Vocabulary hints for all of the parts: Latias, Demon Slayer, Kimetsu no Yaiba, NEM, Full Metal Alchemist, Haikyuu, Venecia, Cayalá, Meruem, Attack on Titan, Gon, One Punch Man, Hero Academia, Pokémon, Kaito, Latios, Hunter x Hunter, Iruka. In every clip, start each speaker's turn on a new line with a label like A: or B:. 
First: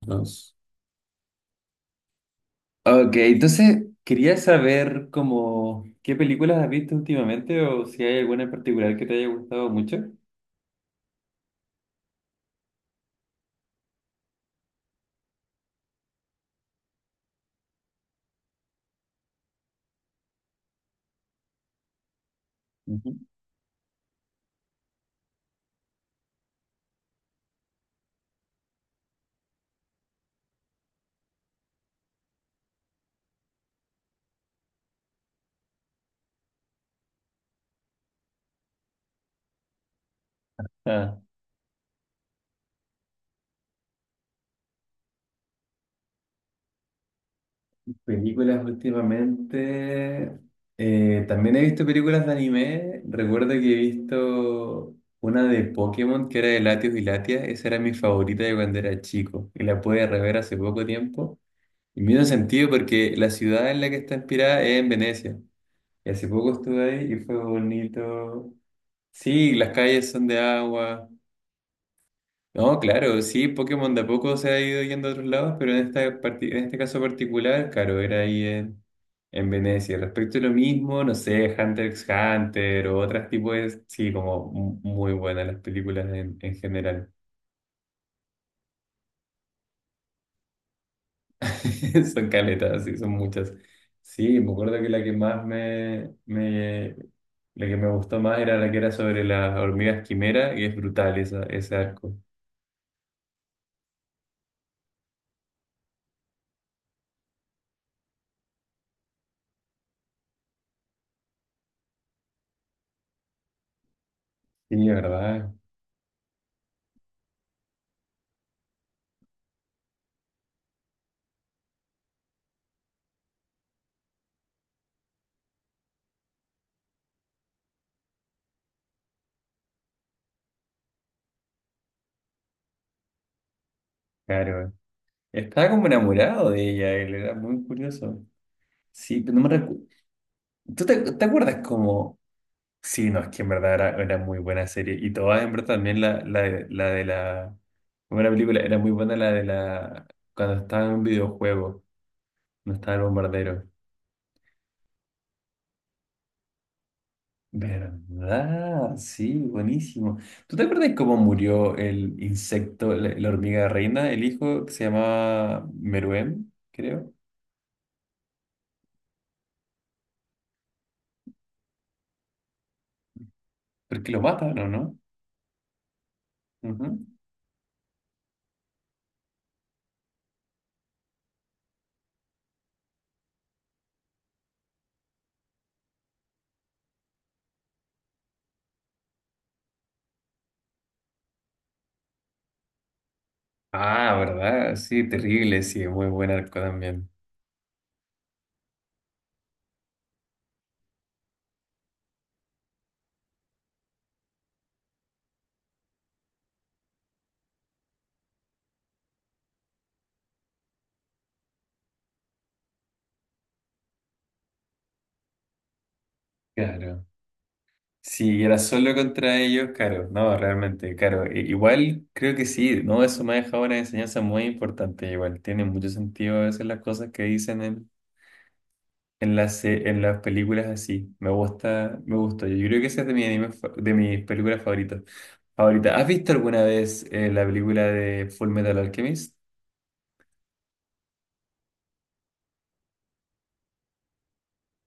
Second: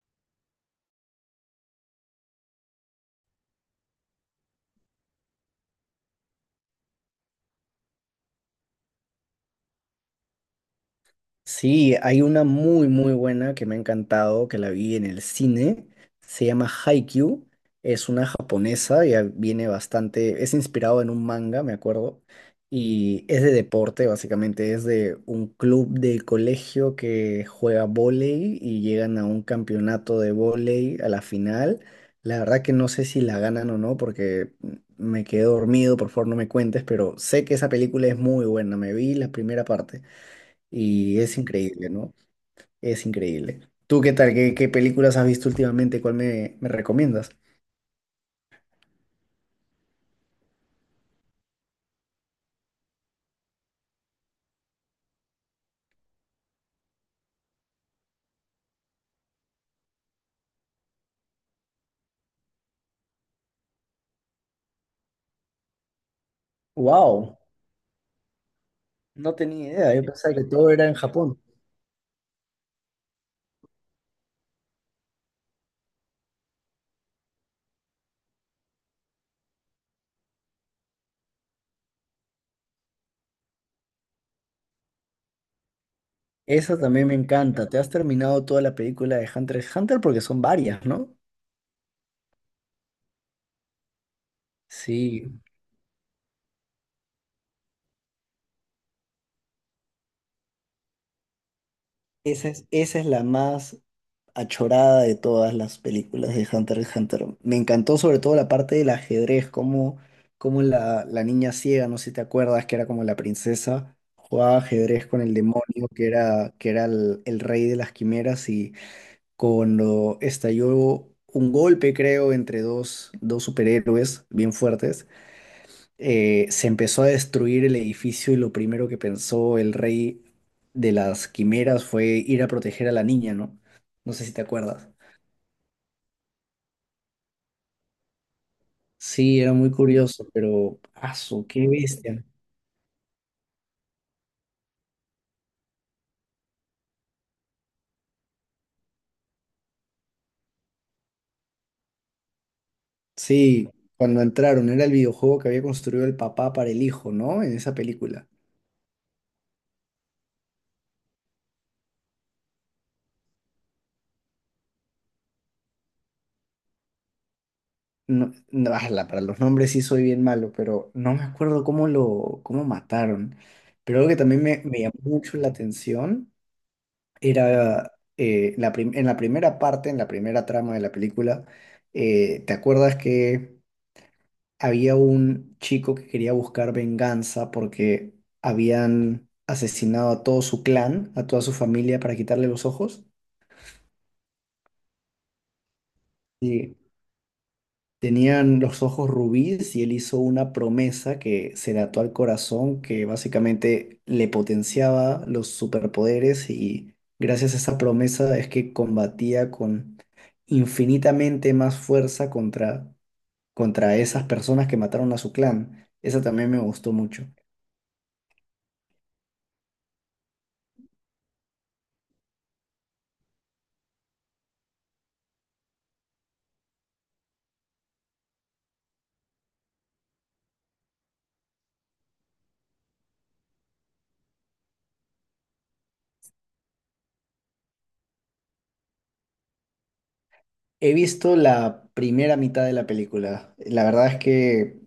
A: Dos. Ok, entonces quería saber como qué películas has visto últimamente o si hay alguna en particular que te haya gustado mucho.
B: Sí, hay una muy muy buena que me ha encantado, que la vi en el cine, se llama Haikyuu, es una japonesa, ya viene bastante, es inspirado en un manga, me acuerdo,
A: Ujú.
B: y es de deporte básicamente, es de un club de colegio que juega vóley y llegan a un campeonato de vóley a la final. La verdad que no sé si la ganan o no porque me quedé dormido, por favor no me cuentes, pero sé que esa película es muy buena, me vi la primera parte.
A: Ah,
B: Y es increíble, ¿no? Es increíble. ¿Tú qué tal? ¿Qué películas has visto últimamente? ¿Cuál me recomiendas?
A: películas últimamente. También he visto películas de anime. Recuerdo que he visto una de Pokémon que era de Latios y Latias. Esa era mi favorita de cuando era chico. Y la pude rever hace poco tiempo. Y me hizo sentido porque la ciudad en la que está inspirada es en Venecia. Y hace poco estuve ahí y fue
B: ¡Wow!
A: bonito.
B: No
A: Sí,
B: tenía
A: las
B: idea. Yo
A: calles son
B: pensaba
A: de
B: que todo era en
A: agua.
B: Japón.
A: No, claro, sí, Pokémon de a poco se ha ido yendo a otros lados, pero en este caso particular, claro, era ahí en Venecia. Respecto a lo mismo, no sé, Hunter x Hunter o otros tipos de... Sí, como muy buenas las películas en
B: Esa también
A: general.
B: me encanta. ¿Te has terminado toda la película de Hunter x Hunter? Porque son varias, ¿no?
A: Son caletas, sí, son muchas. Sí, me acuerdo que la que
B: Sí.
A: más me... La que me gustó más era la que era sobre las hormigas quimera, y es brutal esa, ese arco.
B: Esa es la más achorada de todas las películas de Hunter x Hunter. Me encantó sobre todo la parte del ajedrez, como la niña ciega, no sé si te acuerdas, que era como la princesa, jugaba
A: Sí,
B: ajedrez con el
A: ¿verdad?
B: demonio, que era el rey de las quimeras, y cuando estalló un golpe, creo, entre dos superhéroes bien fuertes, se empezó a destruir el edificio y lo primero que pensó el rey de las quimeras fue ir a proteger a la niña, ¿no? No sé si te
A: Claro.
B: acuerdas.
A: Estaba como enamorado de ella, él era muy curioso. Sí, pero
B: Sí,
A: no me
B: era muy
A: recuerdo.
B: curioso, pero
A: ¿Tú te
B: ¡asu!
A: acuerdas
B: ¡Qué
A: cómo?
B: bestia!
A: Sí, no, es que en verdad era muy buena serie. Y todas, en verdad, también la de la. Como era película, era muy buena la de la. Cuando estaba en un videojuego, no estaba el bombardero.
B: Sí, cuando entraron, era el videojuego que había construido el papá para el hijo, ¿no? En esa película.
A: ¿Verdad? Sí, buenísimo. ¿Tú te acuerdas cómo murió el insecto, la hormiga reina, el hijo que se llamaba Meruem, creo?
B: No, no, ala, para los nombres sí soy bien malo, pero no me acuerdo cómo mataron. Pero algo
A: Porque
B: que
A: lo
B: también
A: matan,
B: me,
A: ¿o
B: me llamó
A: no?
B: mucho la atención
A: Ujú.
B: era en la primera parte, en la primera trama de la película, ¿te acuerdas que había un chico que quería buscar venganza porque habían asesinado a todo su clan, a toda su familia para quitarle los ojos?
A: Ah, ¿verdad? Sí, terrible, sí, muy buen arco
B: Y
A: también.
B: tenían los ojos rubíes y él hizo una promesa que se le ató al corazón, que básicamente le potenciaba los superpoderes y gracias a esa promesa es que combatía con infinitamente más fuerza contra esas personas que mataron a su clan. Esa también me gustó
A: Claro.
B: mucho.
A: Si era solo contra ellos, claro, no, realmente, claro. Igual creo que sí, no, eso me ha dejado una enseñanza muy importante. Igual tiene mucho sentido a veces las cosas que dicen en las, en las películas así. Me gusta, me gusta. Yo creo que esa es de de mis películas favoritas. Favorita. ¿Has visto alguna vez la película de Full Metal Alchemist?
B: He visto la primera mitad de la película. La verdad es que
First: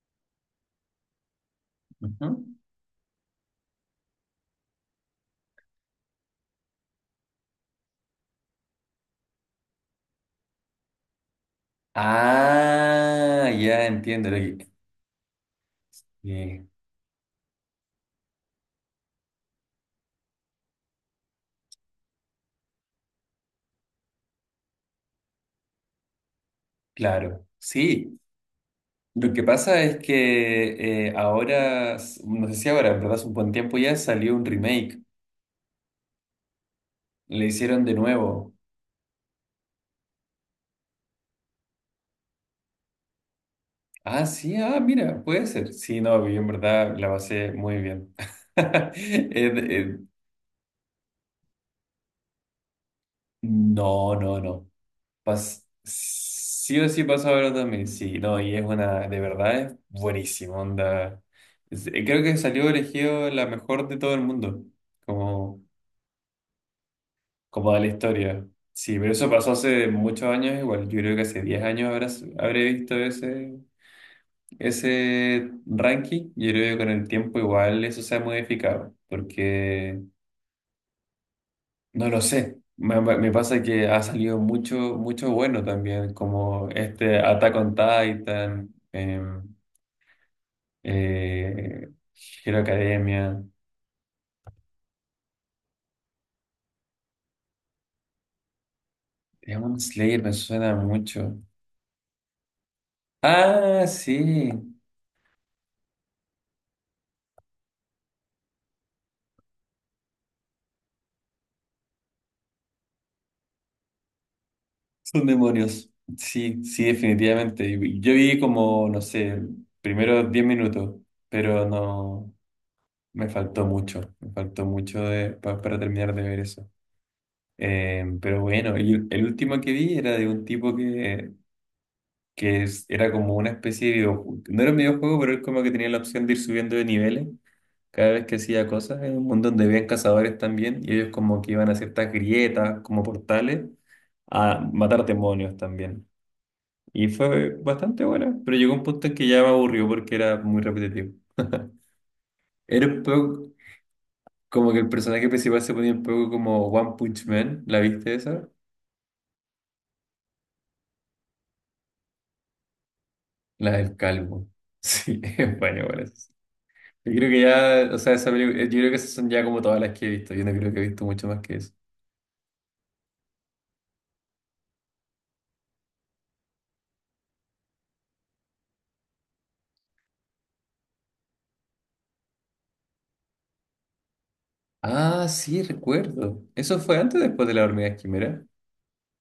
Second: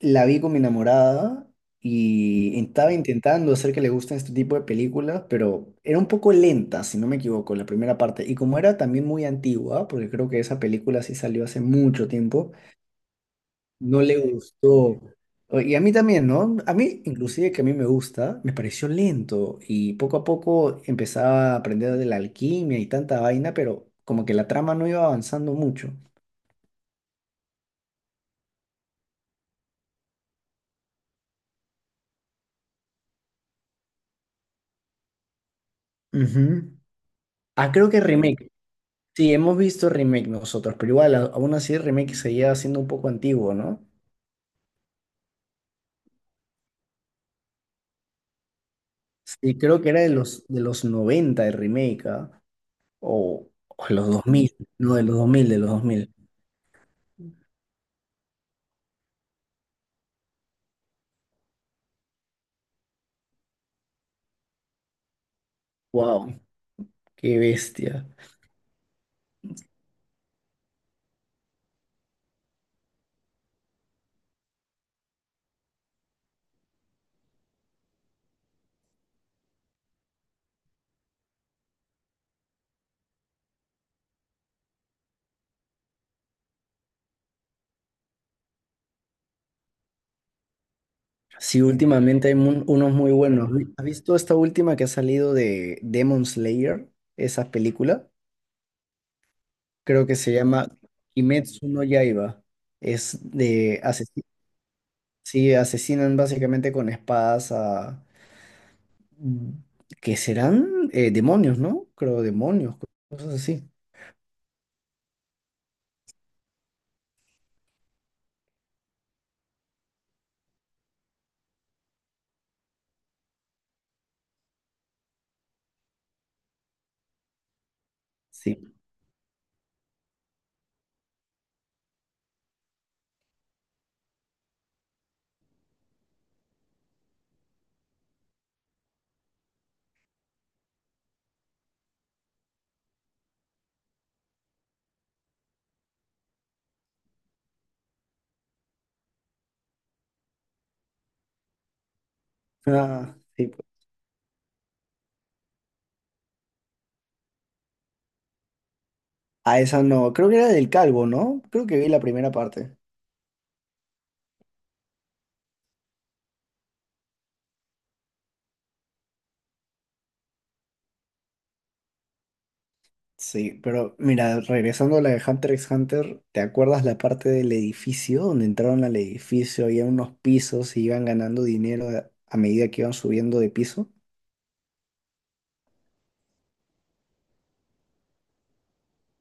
B: la vi con mi enamorada
A: Ujú.
B: y estaba intentando hacer que le gusten este tipo de películas, pero era un poco lenta, si no me equivoco, la primera parte. Y como era también muy antigua, porque creo que esa película sí salió hace mucho tiempo,
A: Ah, ya
B: no le
A: entiendo.
B: gustó. Y a mí también, ¿no?
A: Eh,
B: A mí, inclusive que a mí me gusta, me pareció lento y poco a poco empezaba a aprender de la alquimia y tanta vaina, pero como que la trama no iba avanzando mucho.
A: Claro, sí. Lo que pasa es que ahora, no sé si ahora, en verdad hace un buen tiempo ya salió un remake.
B: Ujú.
A: Le
B: Ah,
A: hicieron
B: creo
A: de
B: que remake.
A: nuevo.
B: Sí, hemos visto remake nosotros, pero igual, aún así el remake seguía siendo un poco antiguo, ¿no?
A: Ah, sí, ah, mira, puede ser. Sí, no, yo en verdad la pasé muy bien. Eh,
B: Sí, creo que
A: eh,
B: era de los 90 el remake, ¿ah? O, o los
A: no,
B: dos
A: no,
B: mil
A: no.
B: no, de los dos mil de los dos mil
A: Sí o sí pasa ahora también. Sí, no, y es una, de verdad es buenísimo, onda. Creo que salió elegido la mejor de todo el mundo. Como.
B: ¡Wow! ¡Qué
A: Como da la
B: bestia!
A: historia. Sí, pero eso pasó hace muchos años igual. Yo creo que hace 10 años habré visto ese, ese ranking. Yo creo que con el tiempo igual eso se ha modificado, porque no lo sé. Me pasa que ha salido mucho, mucho bueno también, como este Attack on Titan,
B: Sí,
A: eh,
B: últimamente hay
A: Hero
B: unos muy
A: Academia.
B: buenos. ¿Has visto esta última que ha salido de Demon Slayer? Esa película.
A: Demon
B: Creo que
A: Slayer me
B: se llama
A: suena mucho.
B: Kimetsu no Yaiba. Es de.
A: Ah, sí.
B: Sí, asesinan básicamente con espadas a mm, que serán demonios, ¿no? Creo demonios, cosas así.
A: Son demonios. Sí, sí, definitivamente. Yo vi como, no sé, primero 10 minutos, pero no, me faltó mucho de, para terminar de ver eso. Pero
B: Sí.
A: bueno, y el último que vi era de un tipo que, era como una especie de videojuego. No era un videojuego, pero él como que tenía la opción de ir subiendo de niveles cada vez que hacía cosas. En un mundo donde habían cazadores también y ellos como que iban a ciertas grietas, como portales, a matar demonios también. Y fue bastante buena, pero llegó un punto en que ya me aburrió porque era muy repetitivo. Era un
B: Ah,
A: poco
B: sí.
A: como que el personaje principal se ponía un poco como One Punch Man, ¿la viste esa?
B: A esa no, creo que era del calvo, ¿no? Creo que vi la primera parte.
A: La del calvo. Sí, es bueno, bueno. Yo creo que ya, o sea, yo creo que esas son ya como todas las que he visto. Yo no creo que he visto mucho más que eso.
B: Sí, pero mira, regresando a la de Hunter x Hunter, ¿te acuerdas la parte del edificio? Donde entraron al edificio, había unos pisos y iban ganando dinero a medida que iban subiendo de piso.
A: Ah, sí, recuerdo. ¿Eso fue antes o después de la hormiga quimera?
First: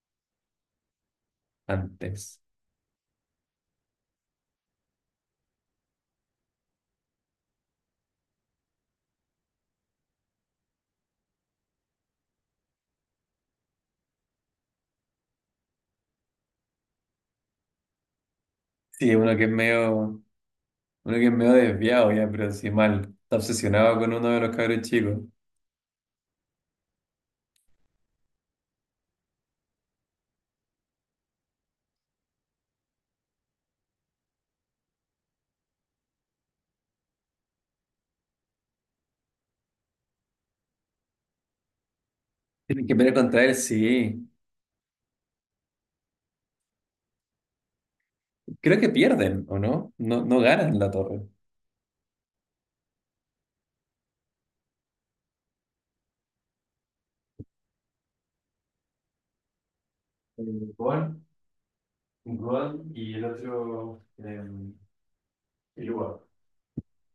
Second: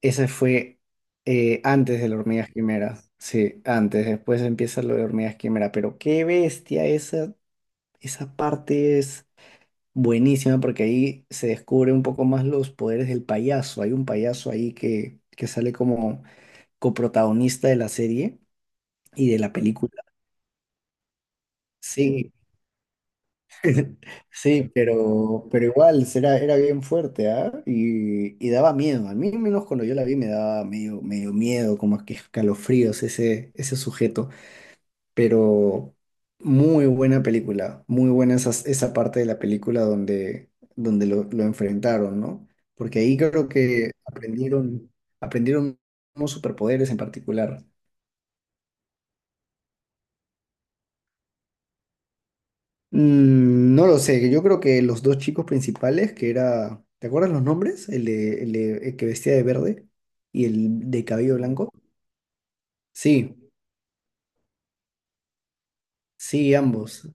B: Ese fue antes de las
A: Antes.
B: hormigas quimera. Sí, antes. Después empieza lo de hormigas quimera. Pero qué bestia, esa parte es buenísima porque ahí se descubre un poco más los poderes del payaso. Hay un payaso ahí que sale como coprotagonista de la serie
A: Sí,
B: y de la película.
A: uno que es medio desviado ya,
B: Sí,
A: pero así mal. Está obsesionado con uno de los
B: Sí,
A: cabros chicos.
B: pero igual era bien fuerte, ¿ah? Y daba miedo. A mí, al menos cuando yo la vi, me daba medio miedo, como que escalofríos ese sujeto. Pero muy buena película, muy buena esa parte de la película donde lo enfrentaron, ¿no?
A: Tienen que
B: Porque
A: pelear
B: ahí
A: contra
B: creo
A: él,
B: que
A: sí.
B: aprendieron unos superpoderes en particular.
A: Creo que pierden, ¿o no? No, no ganan la torre.
B: No lo sé, yo creo que los dos chicos principales, que era, ¿te acuerdas los nombres? El que vestía de verde y
A: Eh,
B: el de
A: Gon,
B: cabello blanco.
A: Gon y el
B: Sí,
A: otro, Iruka.
B: sí, ambos,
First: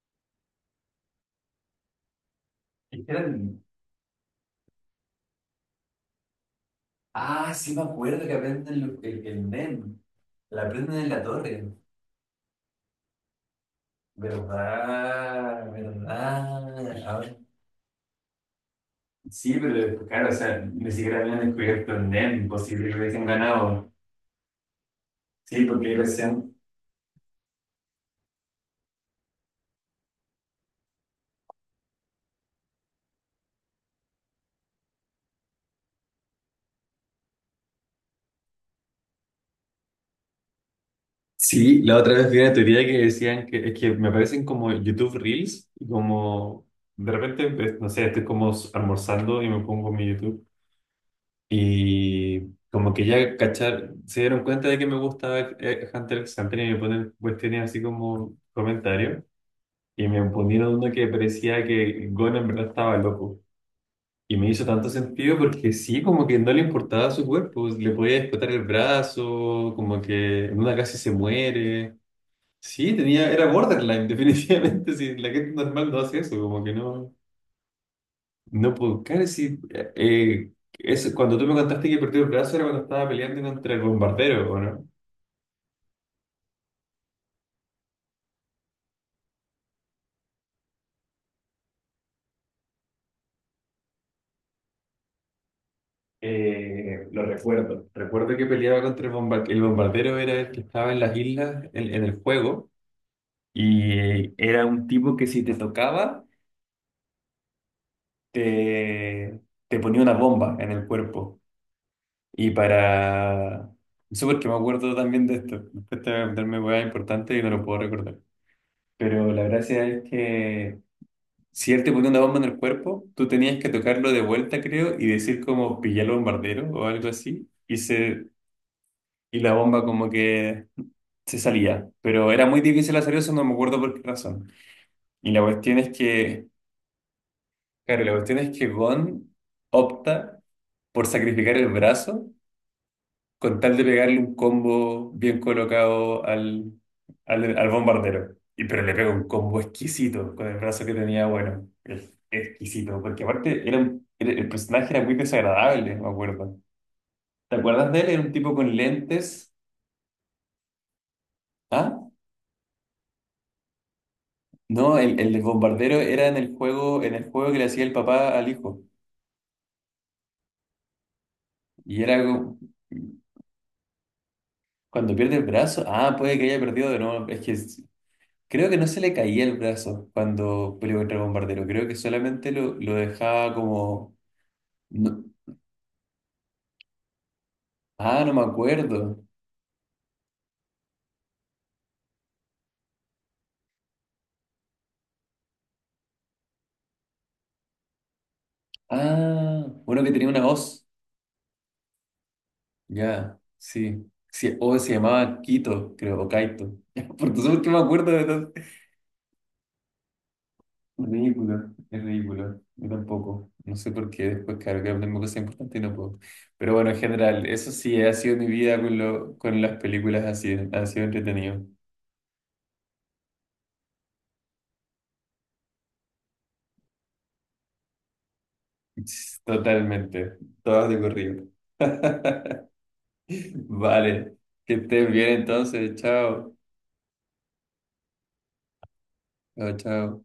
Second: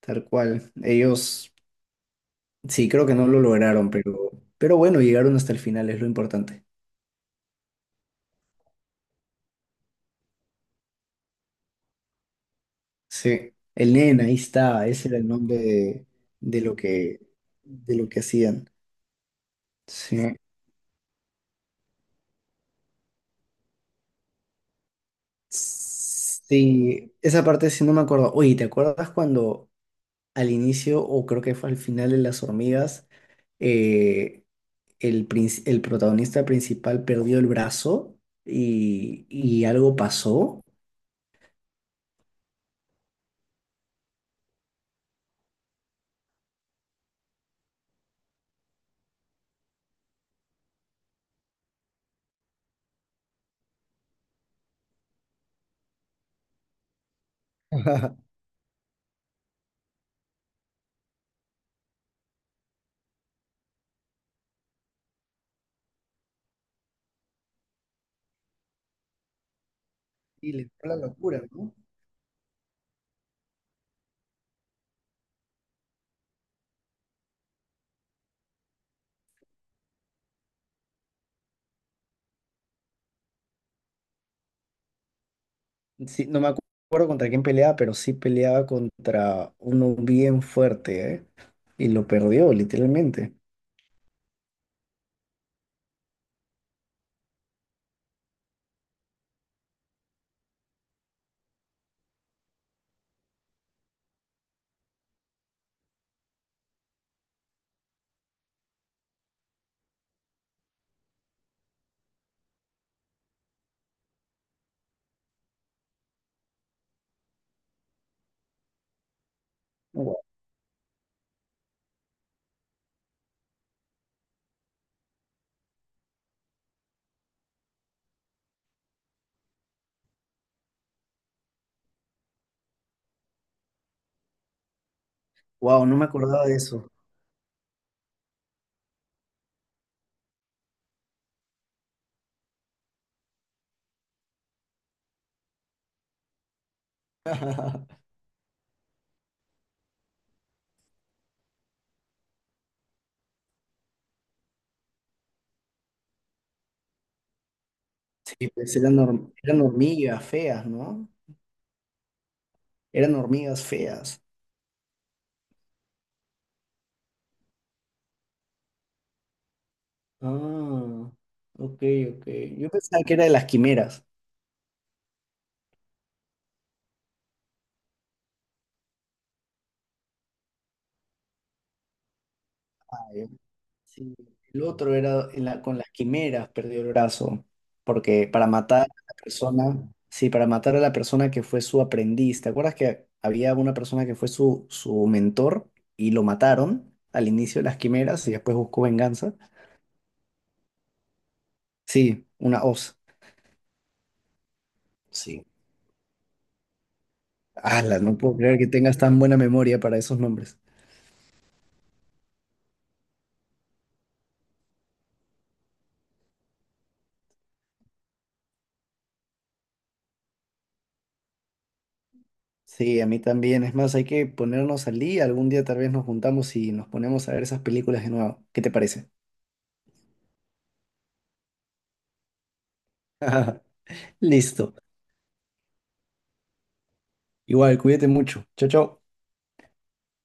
B: tal cual. Ellos, sí,
A: Es
B: creo
A: que
B: que no lo
A: eran-
B: lograron, pero bueno, llegaron hasta el final, es lo importante.
A: Ah, sí me acuerdo que aprenden el NEM. La aprenden en la torre.
B: Sí, el nena, ahí está, ese era el nombre
A: ¿Verdad?
B: de lo
A: ¿Verdad? A
B: que,
A: ver.
B: de lo que hacían.
A: Sí, pero claro, o
B: Sí.
A: sea, ni siquiera habían descubierto el NEM, posible que hubiesen ganado. Sí, porque ellos.
B: Sí, esa parte sí no me acuerdo. Oye, ¿te acuerdas cuando al inicio, o creo que fue al final de Las Hormigas, eh, el protagonista principal perdió el brazo y algo pasó.
A: Sí, la otra vez vi una teoría que decían que es que me aparecen como YouTube Reels y como de repente, pues, no sé, estoy como almorzando y me pongo mi YouTube, y como que ya cachar, se dieron cuenta de que me gusta Hunter x Hunter y me ponen cuestiones así como comentarios, y me ponieron uno que parecía que Gon en verdad estaba loco. Y me hizo tanto sentido porque sí, como que no le importaba su cuerpo, le podía explotar el brazo, como que
B: Y
A: en
B: le
A: una
B: fue la
A: casi se
B: locura, ¿no?
A: muere. Sí, tenía, era borderline, definitivamente. Sí, la gente normal no hace eso, como que no, no puedo. Claro, sí, eso, cuando tú me contaste que perdió el brazo era cuando estaba peleando contra el bombardero, ¿o no?
B: Sí, no me acuerdo contra quién peleaba, pero sí peleaba contra uno bien fuerte, ¿eh? Y lo perdió, literalmente.
A: Lo recuerdo. Recuerdo que peleaba contra el bombardero. El bombardero era el que estaba en las islas, en el juego, y era un tipo que si te tocaba, te, te ponía una bomba en el cuerpo. Y para... Eso porque me acuerdo también de esto. Me cuesta meterme hueá importante y no lo puedo recordar. Pero la gracia es que si él te ponía una bomba en el cuerpo, tú tenías que tocarlo de vuelta, creo, y decir como pillé al bombardero o algo así. Y, se... y la bomba como que se salía. Pero era muy difícil hacer eso, no me acuerdo por qué razón. Y la cuestión
B: Wow,
A: es
B: no me acordaba
A: que...
B: de eso.
A: Claro, la cuestión es que Gon opta por sacrificar el brazo con tal de pegarle un combo bien colocado al bombardero. Y, pero le pega un combo exquisito con el brazo que tenía, bueno, exquisito, porque aparte el personaje era muy desagradable, me acuerdo. ¿Te acuerdas de él? Era un
B: Sí,
A: tipo con
B: pues
A: lentes.
B: eran hormigas feas, ¿no?
A: ¿Ah?
B: Eran hormigas feas.
A: No, el bombardero era en el juego que le hacía el papá al hijo.
B: Ah, ok,
A: Y era
B: ok.
A: como-
B: Yo pensaba que era de las quimeras.
A: Cuando pierde el brazo, ah, puede que haya perdido de nuevo. Es que Creo que no se le caía el brazo cuando peleó contra el bombardero. Creo que solamente lo
B: Ah, ya.
A: dejaba
B: Sí,
A: como.
B: el otro
A: No.
B: era con las quimeras perdió el brazo,
A: Ah,
B: porque
A: no me
B: para matar a la
A: acuerdo.
B: persona, sí, para matar a la persona que fue su aprendiz. ¿Te acuerdas que había una persona que fue su mentor y lo mataron al inicio de las quimeras y después buscó venganza?
A: Ah, uno que tenía una hoz.
B: Sí, una hoz.
A: Ya, sí. Sí, o se llamaba
B: Sí.
A: Quito, creo, o Kaito. Por eso es que me
B: Ala,
A: acuerdo
B: no
A: de
B: puedo
A: todo.
B: creer que tengas tan buena memoria para esos nombres.
A: Ridículo, es ridículo. Yo tampoco. No sé por qué después, claro, que tengo cosas importantes y no puedo. Pero bueno, en general, eso sí, ha sido mi vida con, lo, con las películas así. Ha sido entretenido.
B: Sí, a mí también. Es más, hay que ponernos al día. Algún día tal vez nos juntamos y nos ponemos a ver esas películas de nuevo. ¿Qué te parece?
A: Totalmente, todas de corrido. Vale, que
B: Listo.
A: estén bien entonces, chao,
B: Igual, cuídate mucho. Chao, chao.
A: chao, chao.